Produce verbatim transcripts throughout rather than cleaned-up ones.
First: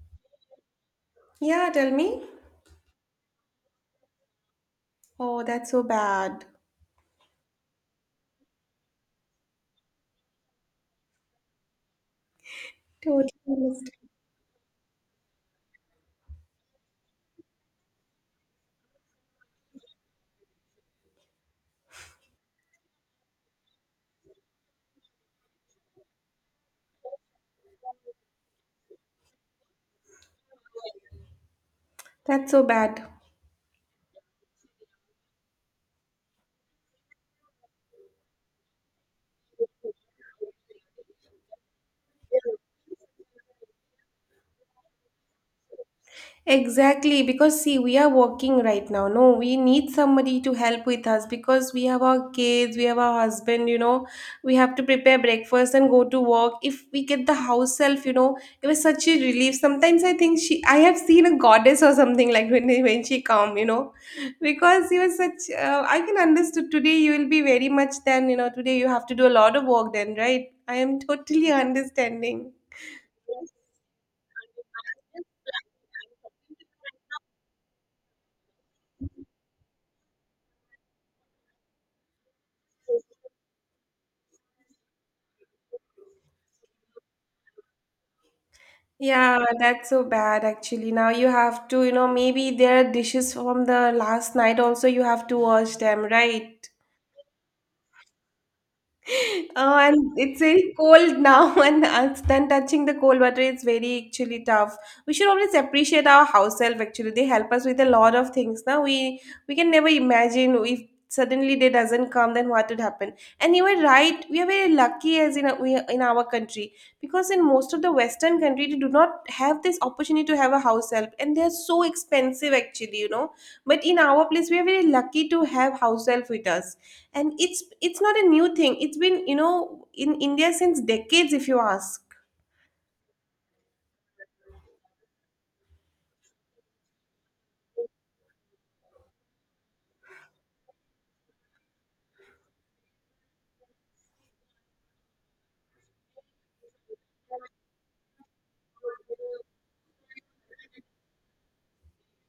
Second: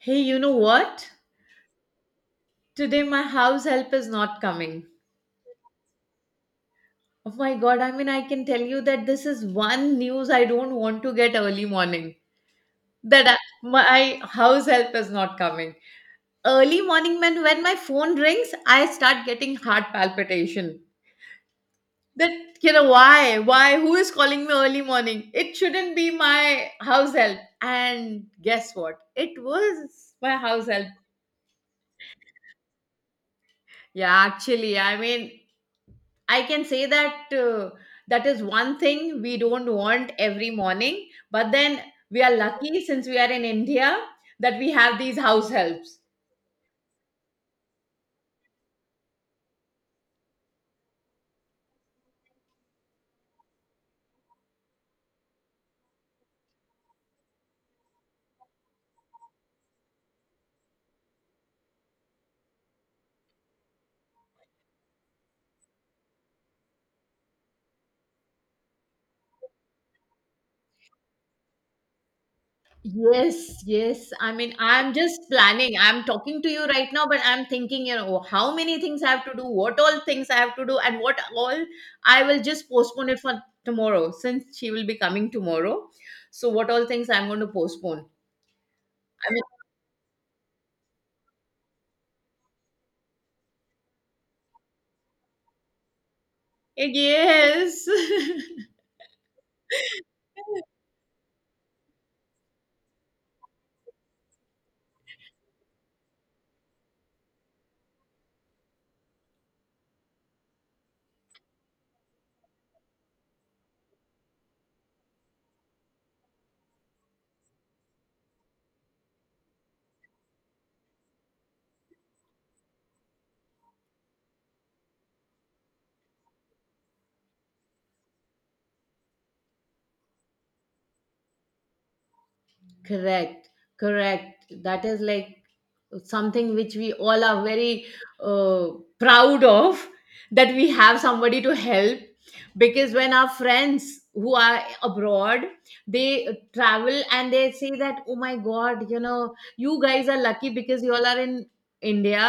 Hey, you know what? Yeah, tell me. Today my house help is not coming. Oh, that's so bad. Oh my god, I mean, I can tell you that this is one news I don't want to get early morning. That Totally I, missed. my house help is not coming. Early morning, when, when my phone rings, I start getting heart palpitation. That, you know, why? Why? Who is calling me early morning? It shouldn't be my house help. And guess what? It was my house help. That's so bad. Yeah, actually, I mean, I can say that uh, that is one thing we don't want every morning. But then we are lucky since we are in India that we have these house helps. Exactly, because see, we are working right now. No, we need somebody to help with us because we have our kids, we have our husband, you know, we have to prepare breakfast and go to work. If we get the house self, you know, it was such a relief. Sometimes I think she, I have seen a goddess or something like when when she come, you know, because you was such. Uh, I can understand today you will be very much then, you know, today you have to do a lot of work then, right? I am totally understanding. Yes, yes. I mean, I'm just planning. I'm talking to you right now, but I'm thinking, you know, how many things I have to do, what all things I have to do, and what all I will just postpone it for tomorrow since she will be coming tomorrow. So, what all things I'm going to postpone? I Yeah, that's so bad actually. Now you have to, you know, maybe there are dishes from the last night also you have to wash them, right? mean, yes. Oh, and it's very cold now, and us then touching the cold water is very actually tough. We should always appreciate our house help. Actually, they help us with a lot of things. Now we we can never imagine if suddenly they doesn't come, then what would happen? And you were right. We are very lucky as in we in our country because in most of the Western country they do not have this opportunity to have a house help, and they are so expensive actually, you know. But in our place, we are very lucky to have house help with us and it's it's not a new thing, it's been, you know, in India since decades if you ask. Correct, correct. That is like something which we all are very uh, proud of, that we have somebody to help. Because when our friends who are abroad, they travel and they say that, oh my god, you know, you guys are lucky because you all are in india.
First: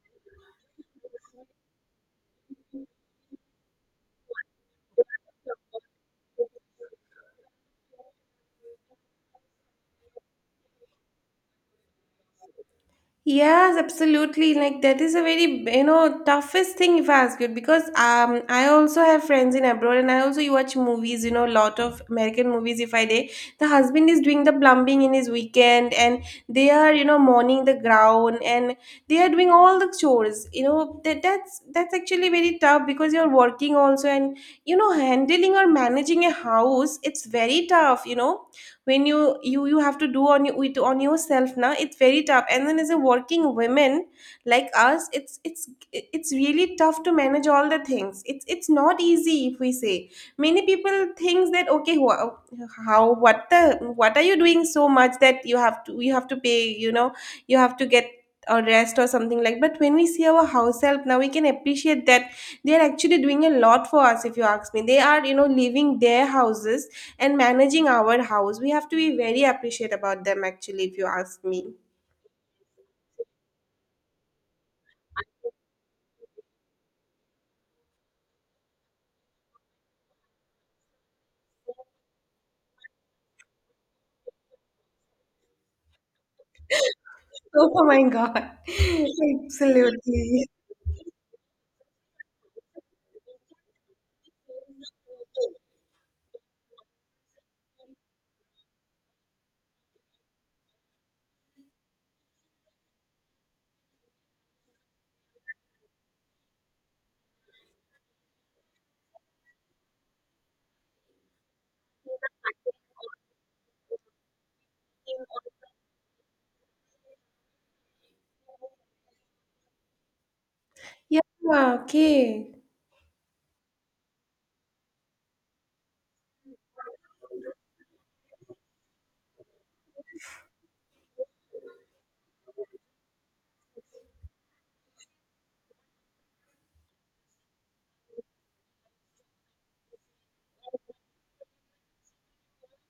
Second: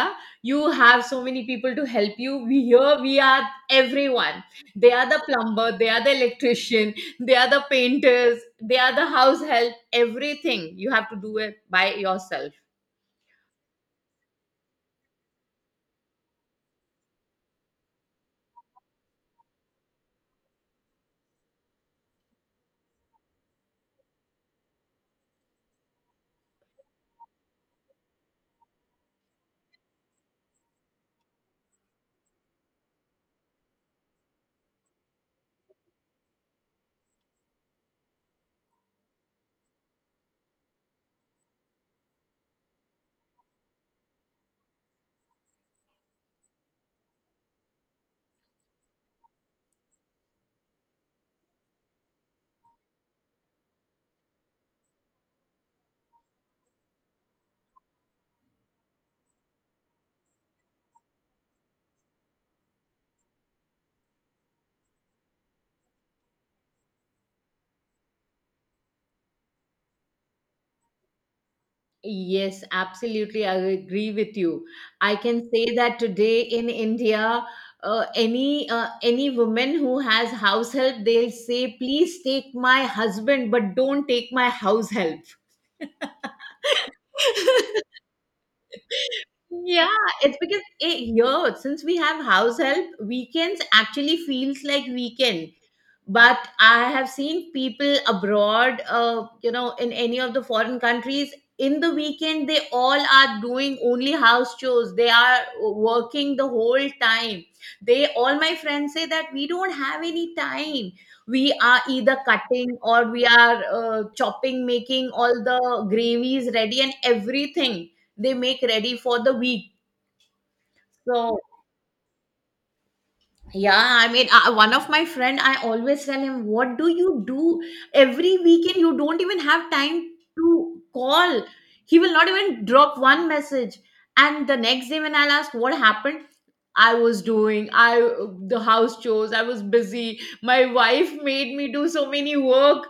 You have so many people to help you. We here, we are everyone. They are the plumber, they are the electrician, they are the painters, they are the house help. Everything you have to do it by yourself. Yes, absolutely. Like that is a very, you know, toughest thing if I ask you because um I also have friends in abroad and I also watch movies, you know, lot of American movies if I day. The husband is doing the plumbing in his weekend and they are, you know, mowing the ground and they are doing all the chores. You know, that that's that's actually very tough because you're working also and you know, handling or managing a house, it's very tough, you know when you you you have to do on you with on yourself now it's very tough and then as a working women like us it's it's it's really tough to manage all the things, it's it's not easy if we say many people thinks that okay wha- how what the what are you doing so much that you have to you have to pay, you know, you have to get a rest or something like, but when we see our house help now we can appreciate that they are actually doing a lot for us. If you ask me, they are, you know, leaving their houses and managing our house. We have to be very appreciate about them actually, if you ask me. Yes, absolutely. I agree with you. I can say that today in India, uh, any uh, any woman who has house help, they'll say, "Please take my husband, but don't take my house help." Oh my God. Yeah, it's Absolutely. because eh, here, since we have house help, weekends actually feels like weekend. But I have seen people abroad, uh, you know, in any of the foreign countries, in the weekend they all are doing only house chores. They are working the whole time. They all, my friends say that we don't have any time. We are either cutting or we are uh, chopping, making all the gravies ready and everything. They make ready for the week. Yeah, So okay. yeah, I mean, uh, one of my friend, I always tell him, "What do you do every weekend? You don't even have time to call." He will not even drop one message. And the next day, when I'll ask what happened, I was doing I the house chores. I was busy. My wife made me do so many work.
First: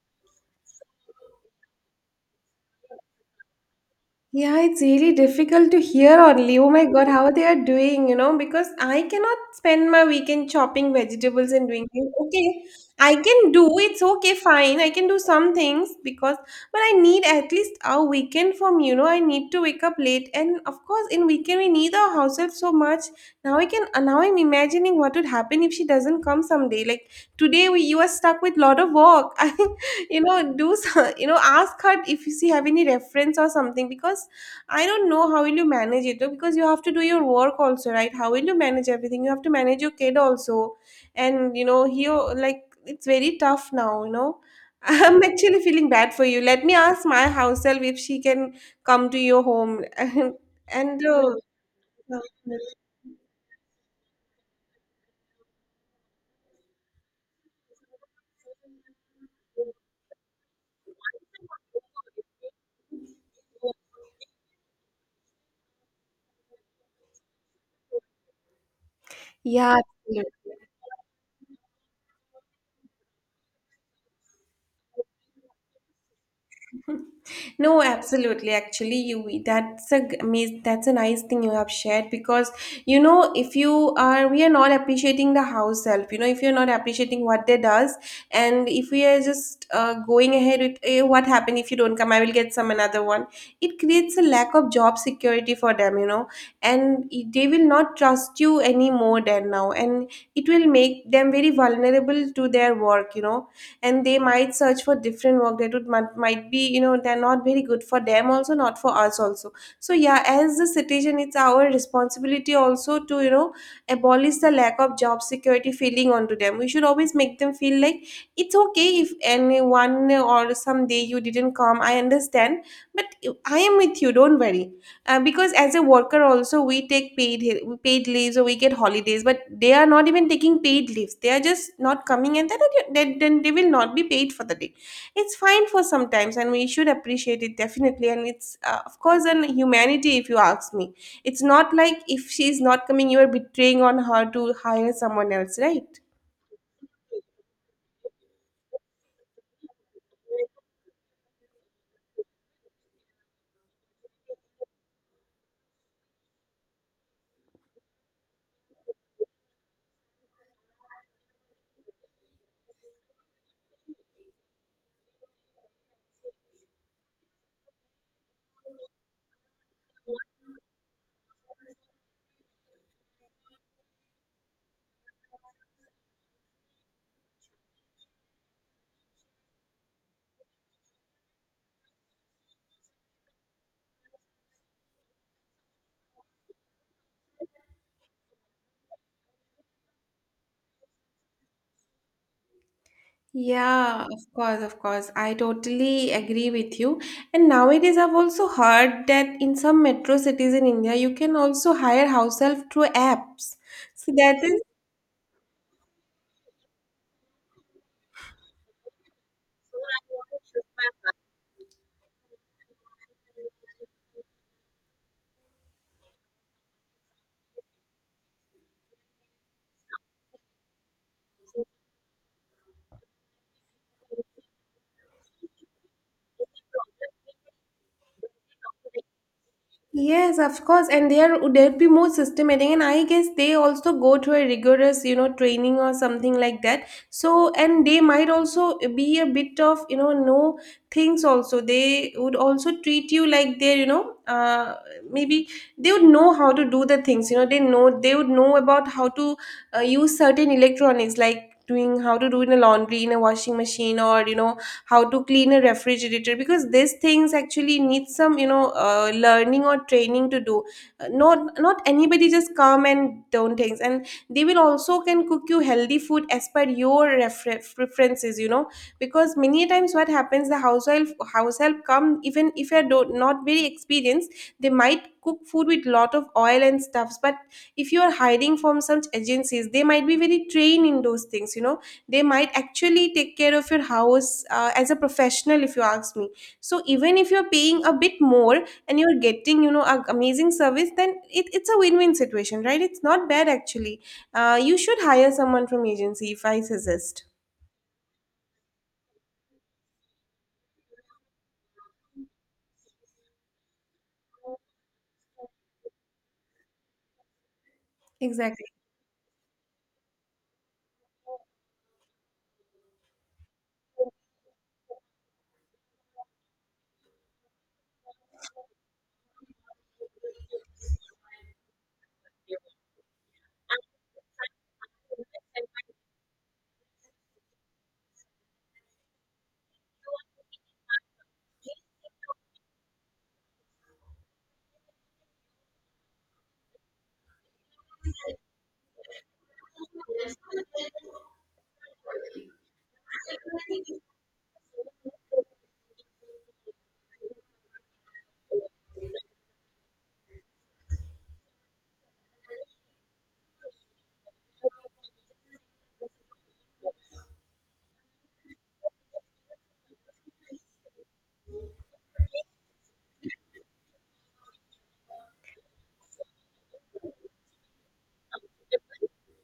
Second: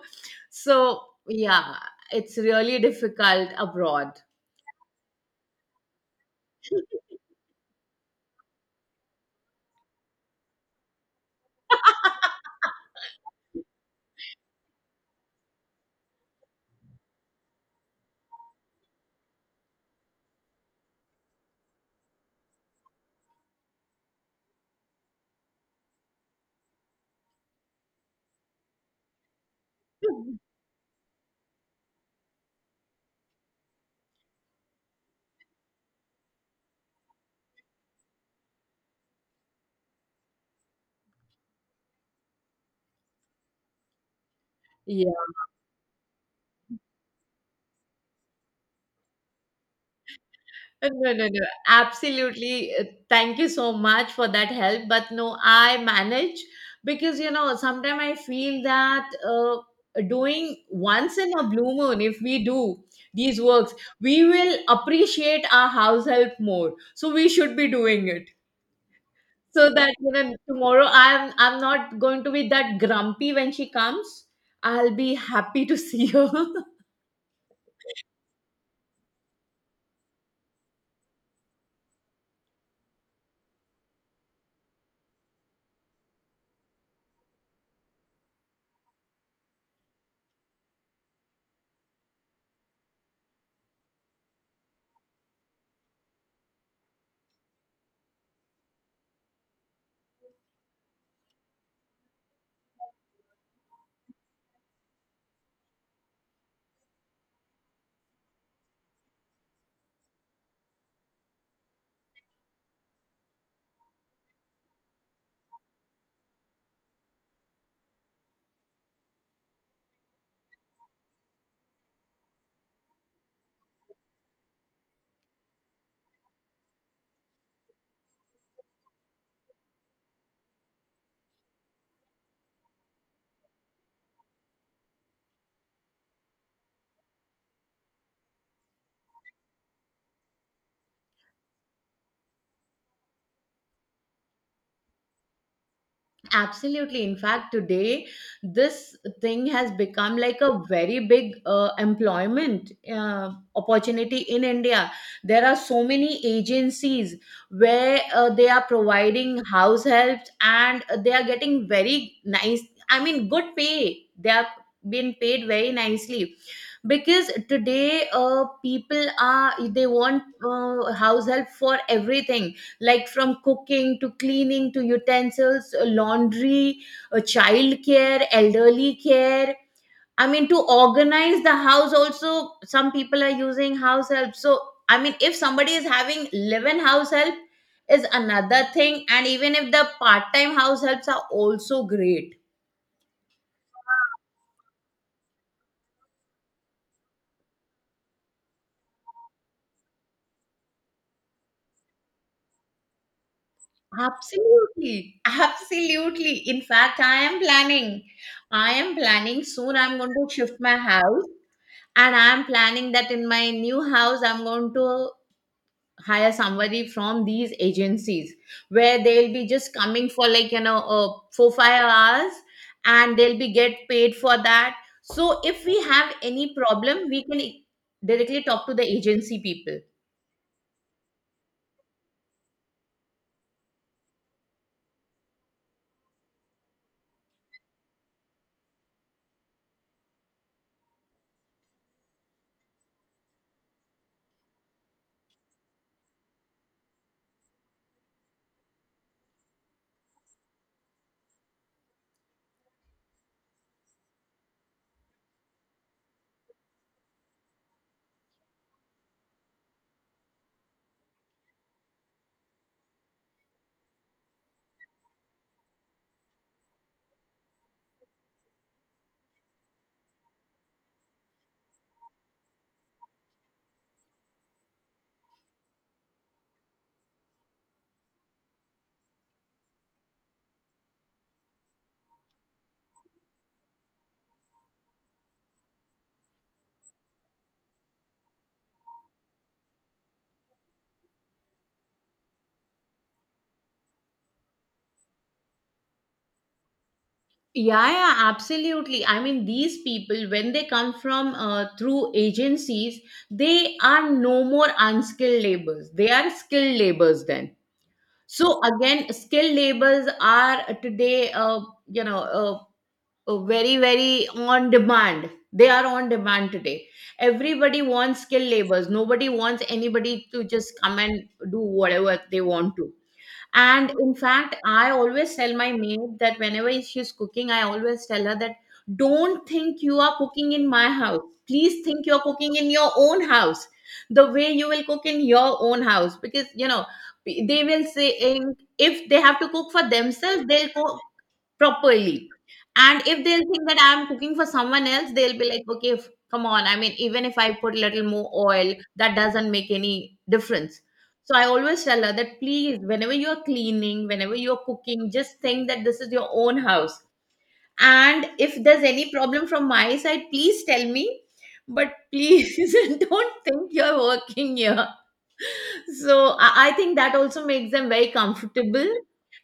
So yeah, it's really difficult abroad. Yeah, it's really difficult to hear only. Oh my God, how they are doing, you know, because I cannot spend my weekend chopping vegetables and doing things. Okay, I can do, it's okay, fine. I can do some things because, but I need at least a weekend from, you know, I need to wake up late. And of course, in weekend, we need our househelp so much. Now I can, uh, now I'm imagining what would happen if she doesn't come someday. Like today, we, you are stuck with lot of work. I you know do some, you know ask her if you see have any reference or something because I don't know how will you manage it though, because you have to do your work also, right? How will you manage everything? You have to manage your kid also and you know he o- like it's very tough now you know. Yeah. I'm actually feeling bad for you. Let me ask my house help if she can come to your home and Uh, and No, no, uh, no. Absolutely. Uh, Thank you so much for that help. But no, I manage because, you know, sometimes I feel that uh, doing once in a blue moon, if we do these works, we will appreciate our house help more. So we should be doing it so yeah that, you know, tomorrow I'm, I'm not going to be that grumpy when she comes. I'll be happy to see her. No, absolutely. Actually, you that's a g- amaz- that's a nice thing you have shared because you know if you are we are not appreciating the house help. You know if you're not appreciating what they does, and if we are just uh, going ahead with eh, what happened if you don't come, I will get some another one. It creates a lack of job security for them, you know, and it- they will not trust you anymore than now, and it will make them very vulnerable to their work. You know, and they might search for different work that would might, might be, you know, they're not very good for them also not for us also. So yeah, as the citizen it's our responsibility also to, you know, abolish the lack of job security feeling onto them. We should always make them feel like it's okay if anyone or someday you didn't come, I understand, but I am with you, don't worry. Uh, because as a worker also we take paid hi- paid leaves or we get holidays but they are not even taking paid leaves, they are just not coming and then, then, then they will not be paid for the day. It's fine for sometimes and we should appreciate it definitely and it's uh, of course an humanity if you ask me. It's not like if she's not coming you are betraying on her to hire someone else, right? Absolutely. In fact, today this thing has become like a very big uh, employment uh, opportunity in India. There are so many agencies where uh, they are providing house helps and they are getting very nice, I mean, good pay. They are being paid very nicely because today uh, people are they want uh, house help for everything, like from cooking to cleaning to utensils, uh, laundry, uh, child care, elderly care. I mean, to organize the house also, some people are using house help. So I mean, if somebody is having live-in house help is another thing, and even if the part-time house helps are also great. Yeah, of course, of course. I totally agree with you. And nowadays, I've also heard that in some metro cities in India, you can also hire house help through apps. So that is. Absolutely, absolutely. In fact, I am planning. I am planning soon. I'm going to shift my house, and I'm planning that in my new house, I'm going to hire somebody from these agencies where they'll be just coming for like, you know, uh, four five hours, and they'll be get paid for that. So if we have any problem, we can directly talk to the agency people. Yes, of course, and there there'd be more systematic, and I guess they also go through a rigorous, you know, training or something like that. So, and they might also be a bit of, you know, know things also. They would also treat you like they're, you know, uh, maybe they would know how to do the things. You know, they know they would know about how to uh, use certain electronics, like doing how to do in a laundry, in a washing machine, or you know, how to clean a refrigerator because these things actually need some you know uh, learning or training to do. Uh, not not anybody just come and do things and they will also can cook you healthy food as per your refer- preferences, you know, because many times what happens the household house help come even if you're do- not very experienced, they might cook food with lot of oil and stuffs. But if you are hiding from some agencies they might be very trained in those things, you know. They might actually take care of your house uh, as a professional if you ask me. So even if you're paying a bit more and you're getting, you know, a amazing service, then it, it's a win-win situation, right? It's not bad actually. Uh, you should hire someone from agency if I suggest. Yeah, yeah, absolutely. I mean, these people, when they come from uh, through agencies, they are no more unskilled laborers. They are skilled laborers then. So Exactly. again, skilled laborers are today, uh, you know, uh, uh, very, very on demand. They are on demand today. Everybody wants skilled laborers. Nobody wants anybody to just come and do whatever they want to. And in fact, I always tell my maid that whenever she's cooking, I always tell her that don't think you are cooking in my house. Please think you're cooking in your own house, the way you will cook in your own house. Because, you know, they will say, eh, if they have to cook for themselves, they'll cook properly. And if they'll think that I'm cooking for someone else, they'll be like, okay, f- come on. I mean, even if I put a little more oil, that doesn't make any difference. So I always tell her that please, whenever you're cleaning, whenever you're cooking, just think that this is your own house. And if there's any problem from my side, please tell me. But please don't think you're working here. So I, I think that also makes them very comfortable.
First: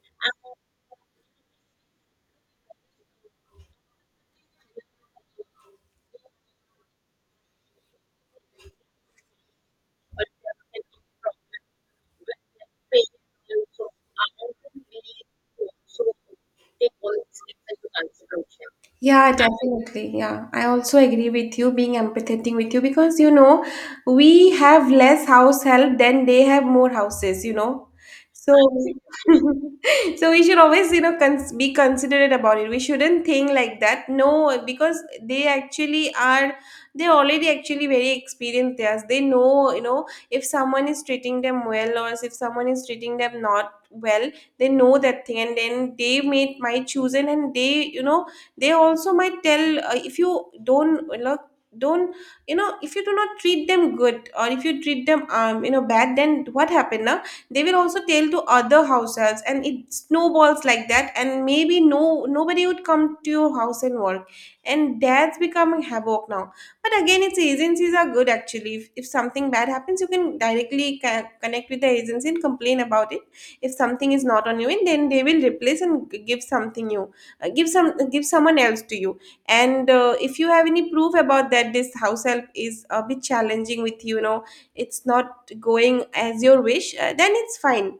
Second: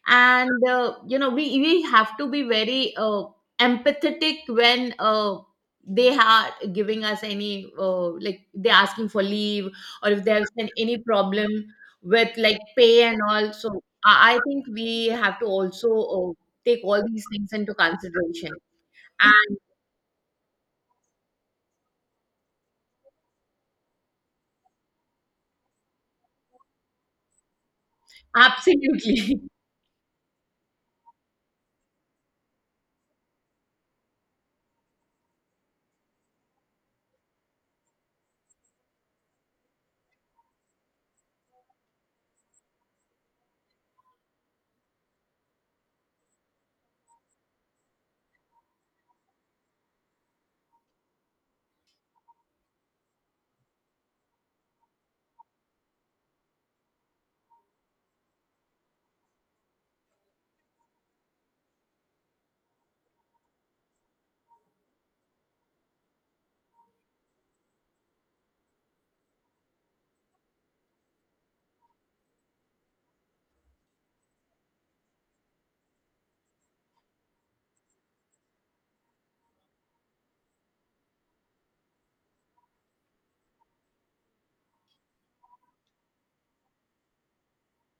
And uh, you know, we we have to be very uh, empathetic when uh, they are giving us any uh, like, they're asking for leave, or if they have been any problem with like pay and all. So i, I think we have to also uh, take all these things into consideration. Yeah, definitely. Yeah, I also agree with you being empathetic with you because you know we have less house help than they have more houses, you know. So, Absolutely. so we should always, you know, cons be considerate about it. We shouldn't think like that. No, because they actually are, they're already actually very experienced theirs. They know, you know, if someone is treating them well or if someone is treating them not well, they know that thing and then they may might choose it and they, you know, they also might tell uh, if you don't look don't, you know, if you do not treat them good or if you treat them um you know bad, then what happened now they will also tell to other house helps and it snowballs like that and maybe no nobody would come to your house and work and that's becoming havoc now. But again it's agencies are good actually. If, if something bad happens you can directly ca- connect with the agency and complain about it if something is not on you and then they will replace and g- give something new, uh, give some give someone else to you. And uh, if you have any proof about that this house help is a bit challenging with you, you know, it's not going as your wish, uh, then it's fine.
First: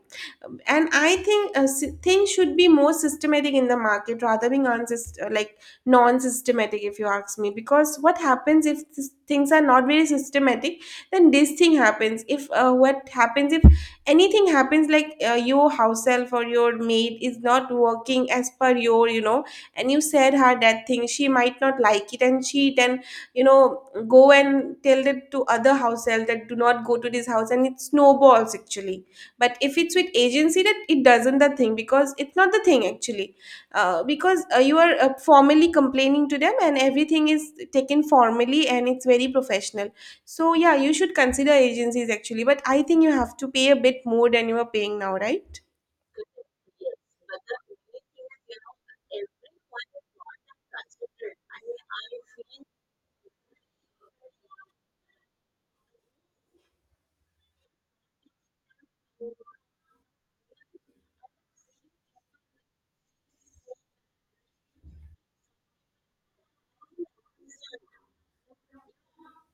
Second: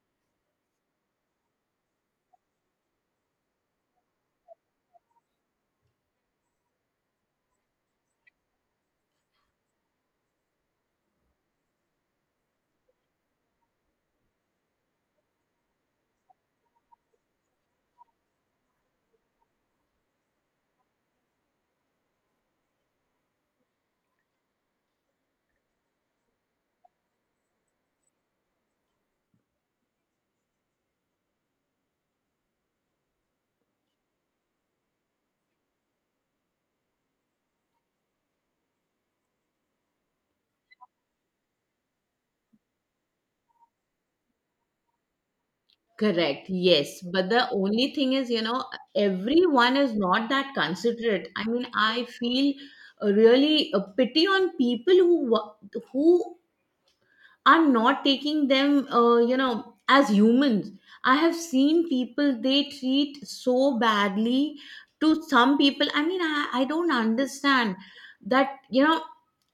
Um, and I think uh, s- things should be more systematic in the market rather than unsys- uh, like non-systematic if you ask me. Because what happens if this, things are not very systematic then this thing happens. If uh, what happens if anything happens like uh, your house help or your maid is not working as per your you know and you said her that thing, she might not like it and she then, you know, go and tell it to other house help that do not go to this house and it snowballs actually. But if it's with agency that it doesn't the thing because it's not the thing actually uh, Because uh, you are uh, formally complaining to them, and everything is taken formally and it's very professional. So yeah, you should consider agencies actually, but I think you have to pay a bit more than you are paying now, right? Correct. Yes. But the only thing is, you know, everyone is not that considerate. I mean, I feel uh, really a pity on people who wa- who are not taking them, uh, you know, as humans. I have seen people they treat so badly to some people. I mean, I, I don't understand that, you know,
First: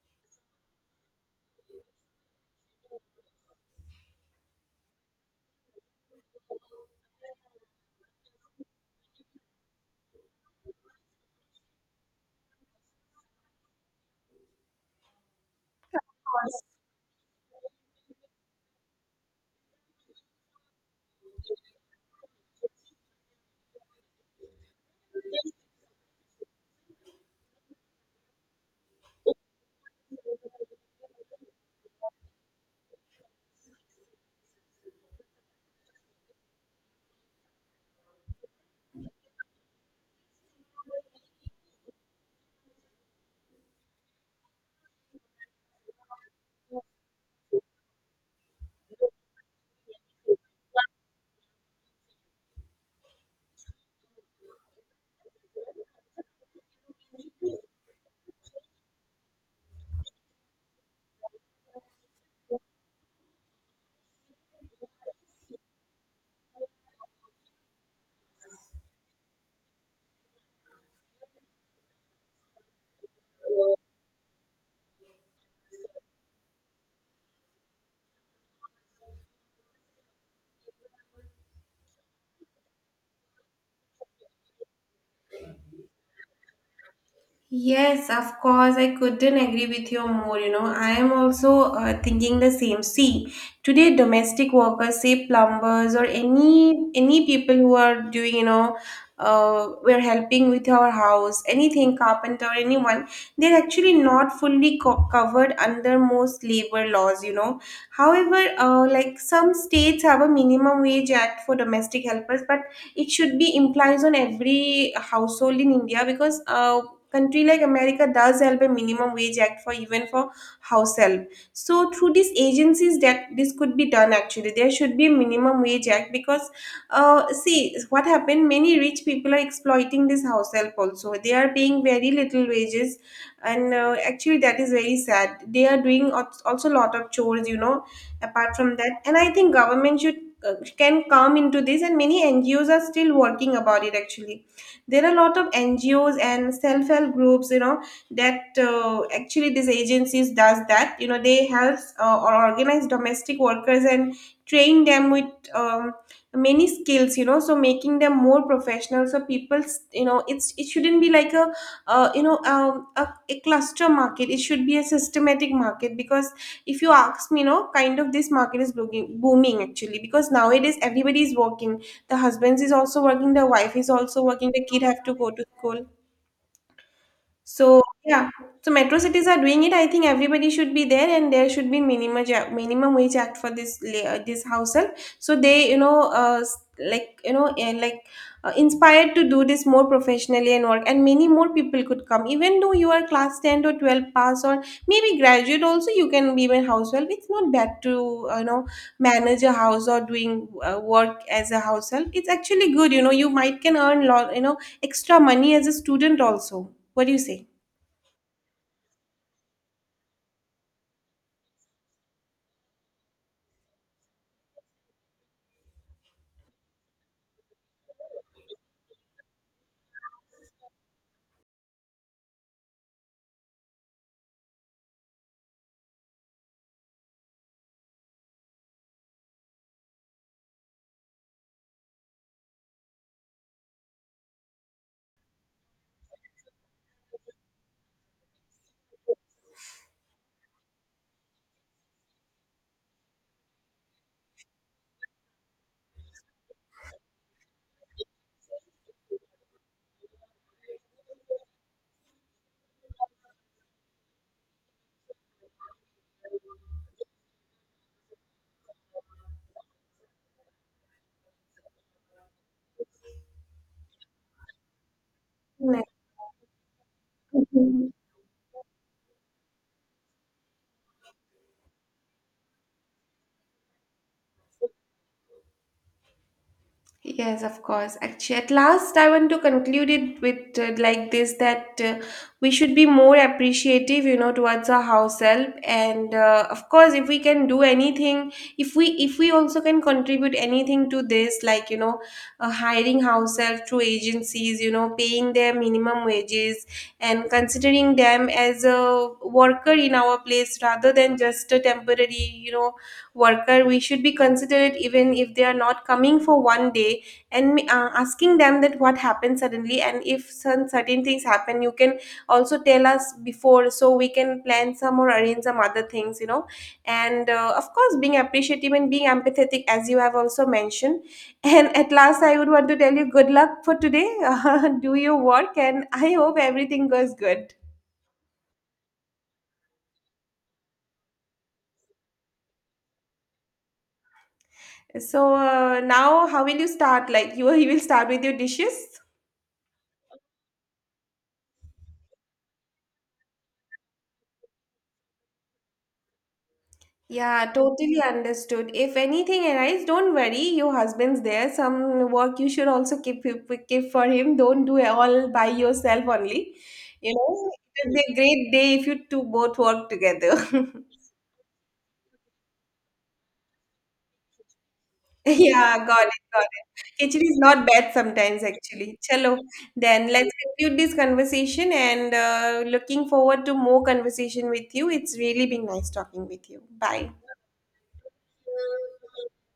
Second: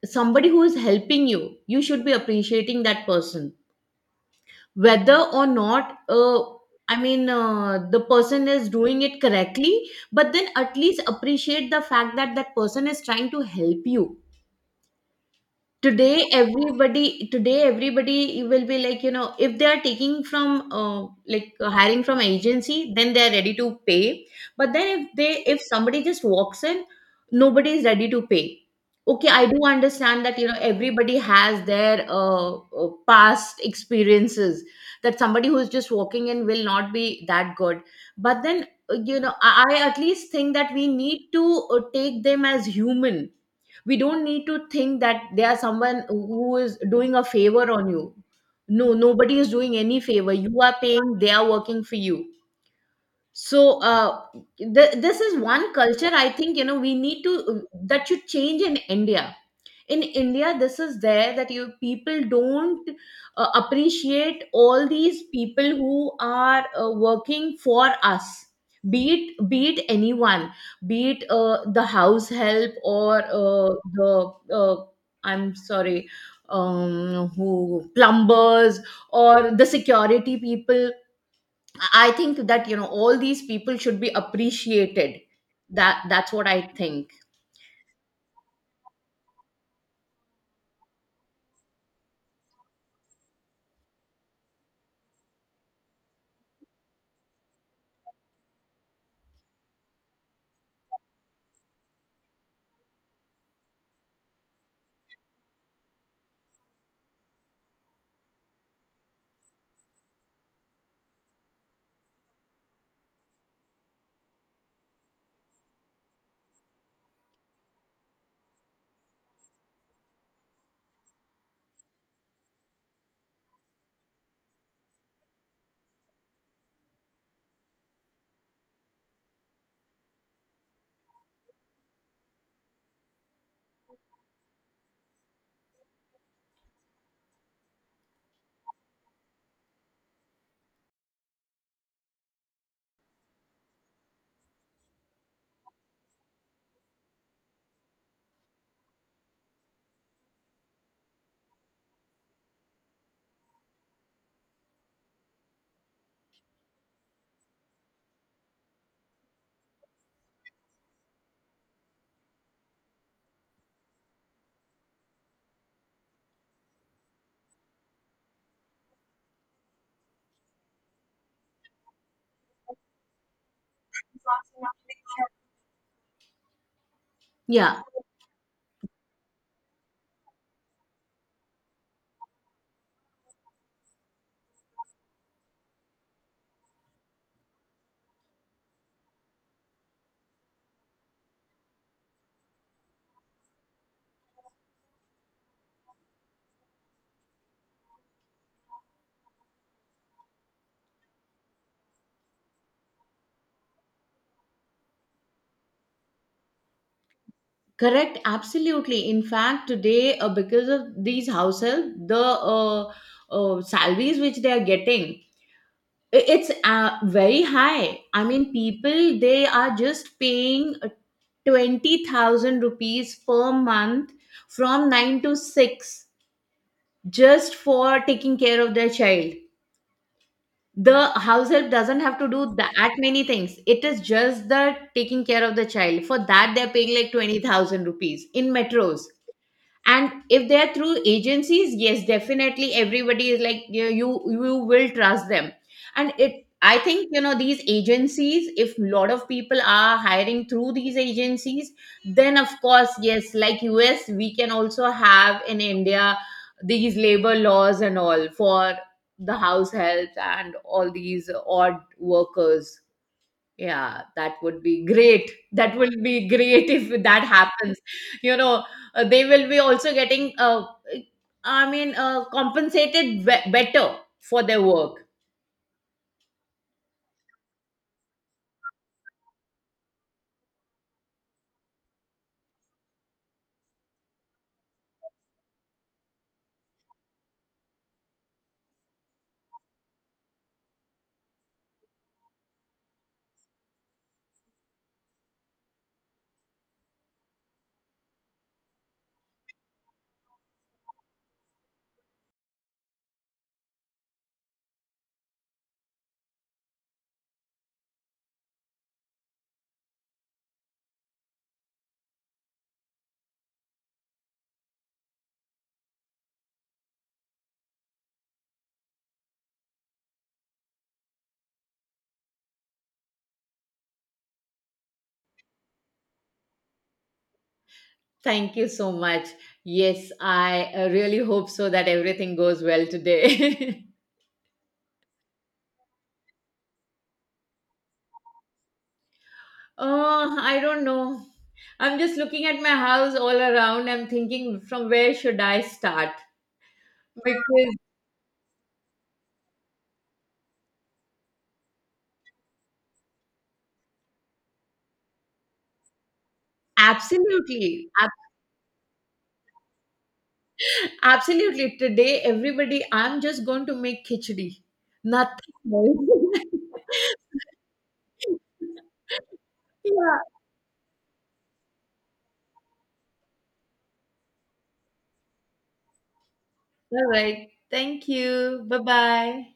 somebody who is helping you, you should be appreciating that person, whether or not uh, i mean uh, the person is doing it correctly. But then at least appreciate the fact that that person is trying to help you. Today everybody today everybody will be like, you know, if they are taking from uh, like uh, hiring from agency, then they are ready to pay. But then, if they if somebody just walks in, nobody is ready to pay. Okay, I do understand that, you know, everybody has their uh, uh, past experiences, that somebody who's just walking in will not be that good. But then, uh, you know, i, I at least think that we need to uh, take them as human. We don't need to think that there are someone who is doing a favor on you. No, nobody is doing any favor. You are paying, they are working for you. So uh, th- this is one culture, I think, you know, we need to, that should change in india. In india, this is there, that you people don't uh, appreciate all these people who are uh, working for us. Be it be it anyone, be it uh, the house help, or uh, the uh, I'm sorry, um who plumbers, or the security people. I think that, you know, all these people should be appreciated. That that's what I think. Yes, of course. I couldn't agree with you more. You know, I am also uh, thinking the same. See, today domestic workers, say plumbers or any any people who are doing, you know, uh, we're helping with our house, anything, carpenter, anyone, they're actually not fully co- covered under most labor laws. You know, however, uh, like some states have a minimum wage act for domestic helpers, but it should be implies on every household in India, because uh, country like America does help a minimum wage act for even for house help. So through these agencies that this could be done actually, there should be a minimum wage act, because uh, see what happened, many rich people are exploiting this house help, also they are paying very little wages. And uh, actually that is very sad, they are doing als- also a lot of chores, you know, apart from that. And I think government should uh, can come into this, and many NGOs are still working about it actually. There are a lot of NGOs and self-help groups, you know, that uh, actually these agencies does that, you know, they help uh, or organize domestic workers and train them with um, many skills, you know, so making them more professional, so people, you know, it's it shouldn't be like a uh, you know, um, a, a cluster market, it should be a systematic market, because if you ask me, you know, kind of this market is booming, booming actually, because nowadays everybody is working, the husband is also working, the wife is also working, the kid have to go to school. Yeah. So yeah, so metro cities are doing it. I think everybody should be there, and there should be minimum ja- minimum wage act for this la- uh, this household. So they, you know, uh, s- like you know, and like uh, inspired to do this more professionally and work, and many more people could come. Even though you are class ten or twelve pass or maybe graduate, also you can be a household. It's not bad to uh, you know manage a house or doing uh, work as a household. It's actually good. You know, you might can earn lot, you know, extra money as a student also. What do you say? Correct, absolutely. In fact, today, uh, because of these house help, the uh, uh, salaries which they are getting, i- it's uh, very high. I mean, people, they are just paying twenty thousand rupees per month from nine to six, just for taking care of their child. The house help doesn't have to do that many things. It is just the taking care of the child. For that, they're paying like twenty thousand rupees in metros. And if they're through agencies, yes, definitely, everybody is like, you you, you will trust them. And it I think, you know, these agencies, if lot of people are hiring through these agencies, then of course, yes, like us, we can also have in India these labor laws and all for the house help and all these odd workers. Yeah, that would be great. That Nice. will be great if that happens. Mhm. You know, uh, they will be also getting, uh, I mean, uh, compensated be- better for their work. Yes, of course. Actually, at last, I want to conclude it with uh, like this that uh, we should be more appreciative, you know, towards our house help. And uh, of course, if we can do anything, if we if we also can contribute anything to this, like you know, uh, hiring house help through agencies, you know, paying their minimum wages, and considering them as a worker in our place rather than just a temporary, you know, worker. We should be considerate even if they are not coming for one day, and uh, asking them that what happened suddenly, and if some certain things happen you can also tell us before, so we can plan some or arrange some other things, you know. And uh, of course being appreciative and being empathetic as you have also mentioned. And at last I would want to tell you good luck for today. Do your work and I hope everything goes good. Thank you so much. Yes, I uh, really hope so that everything goes well today. So uh, now how will you start, like you, you will start with your dishes? Oh, I don't know. I'm just looking at my house all around. I'm thinking, from where should I start? Because Yeah, totally understood. If anything arises, don't worry. Your husband's there. Some work you should also keep keep for him. Don't do it all by yourself only. You know, it Absolutely. would be a great day if you two both work together. Absolutely. Today, everybody, I'm just going to make khichdi. Nothing Yeah, got it, else. got it. Khichdi is not bad sometimes, actually. Chalo, then yeah. let's conclude this conversation and uh, looking forward to more conversation with you. It's really been nice talking with you. All Bye. right. Thank you. Bye bye.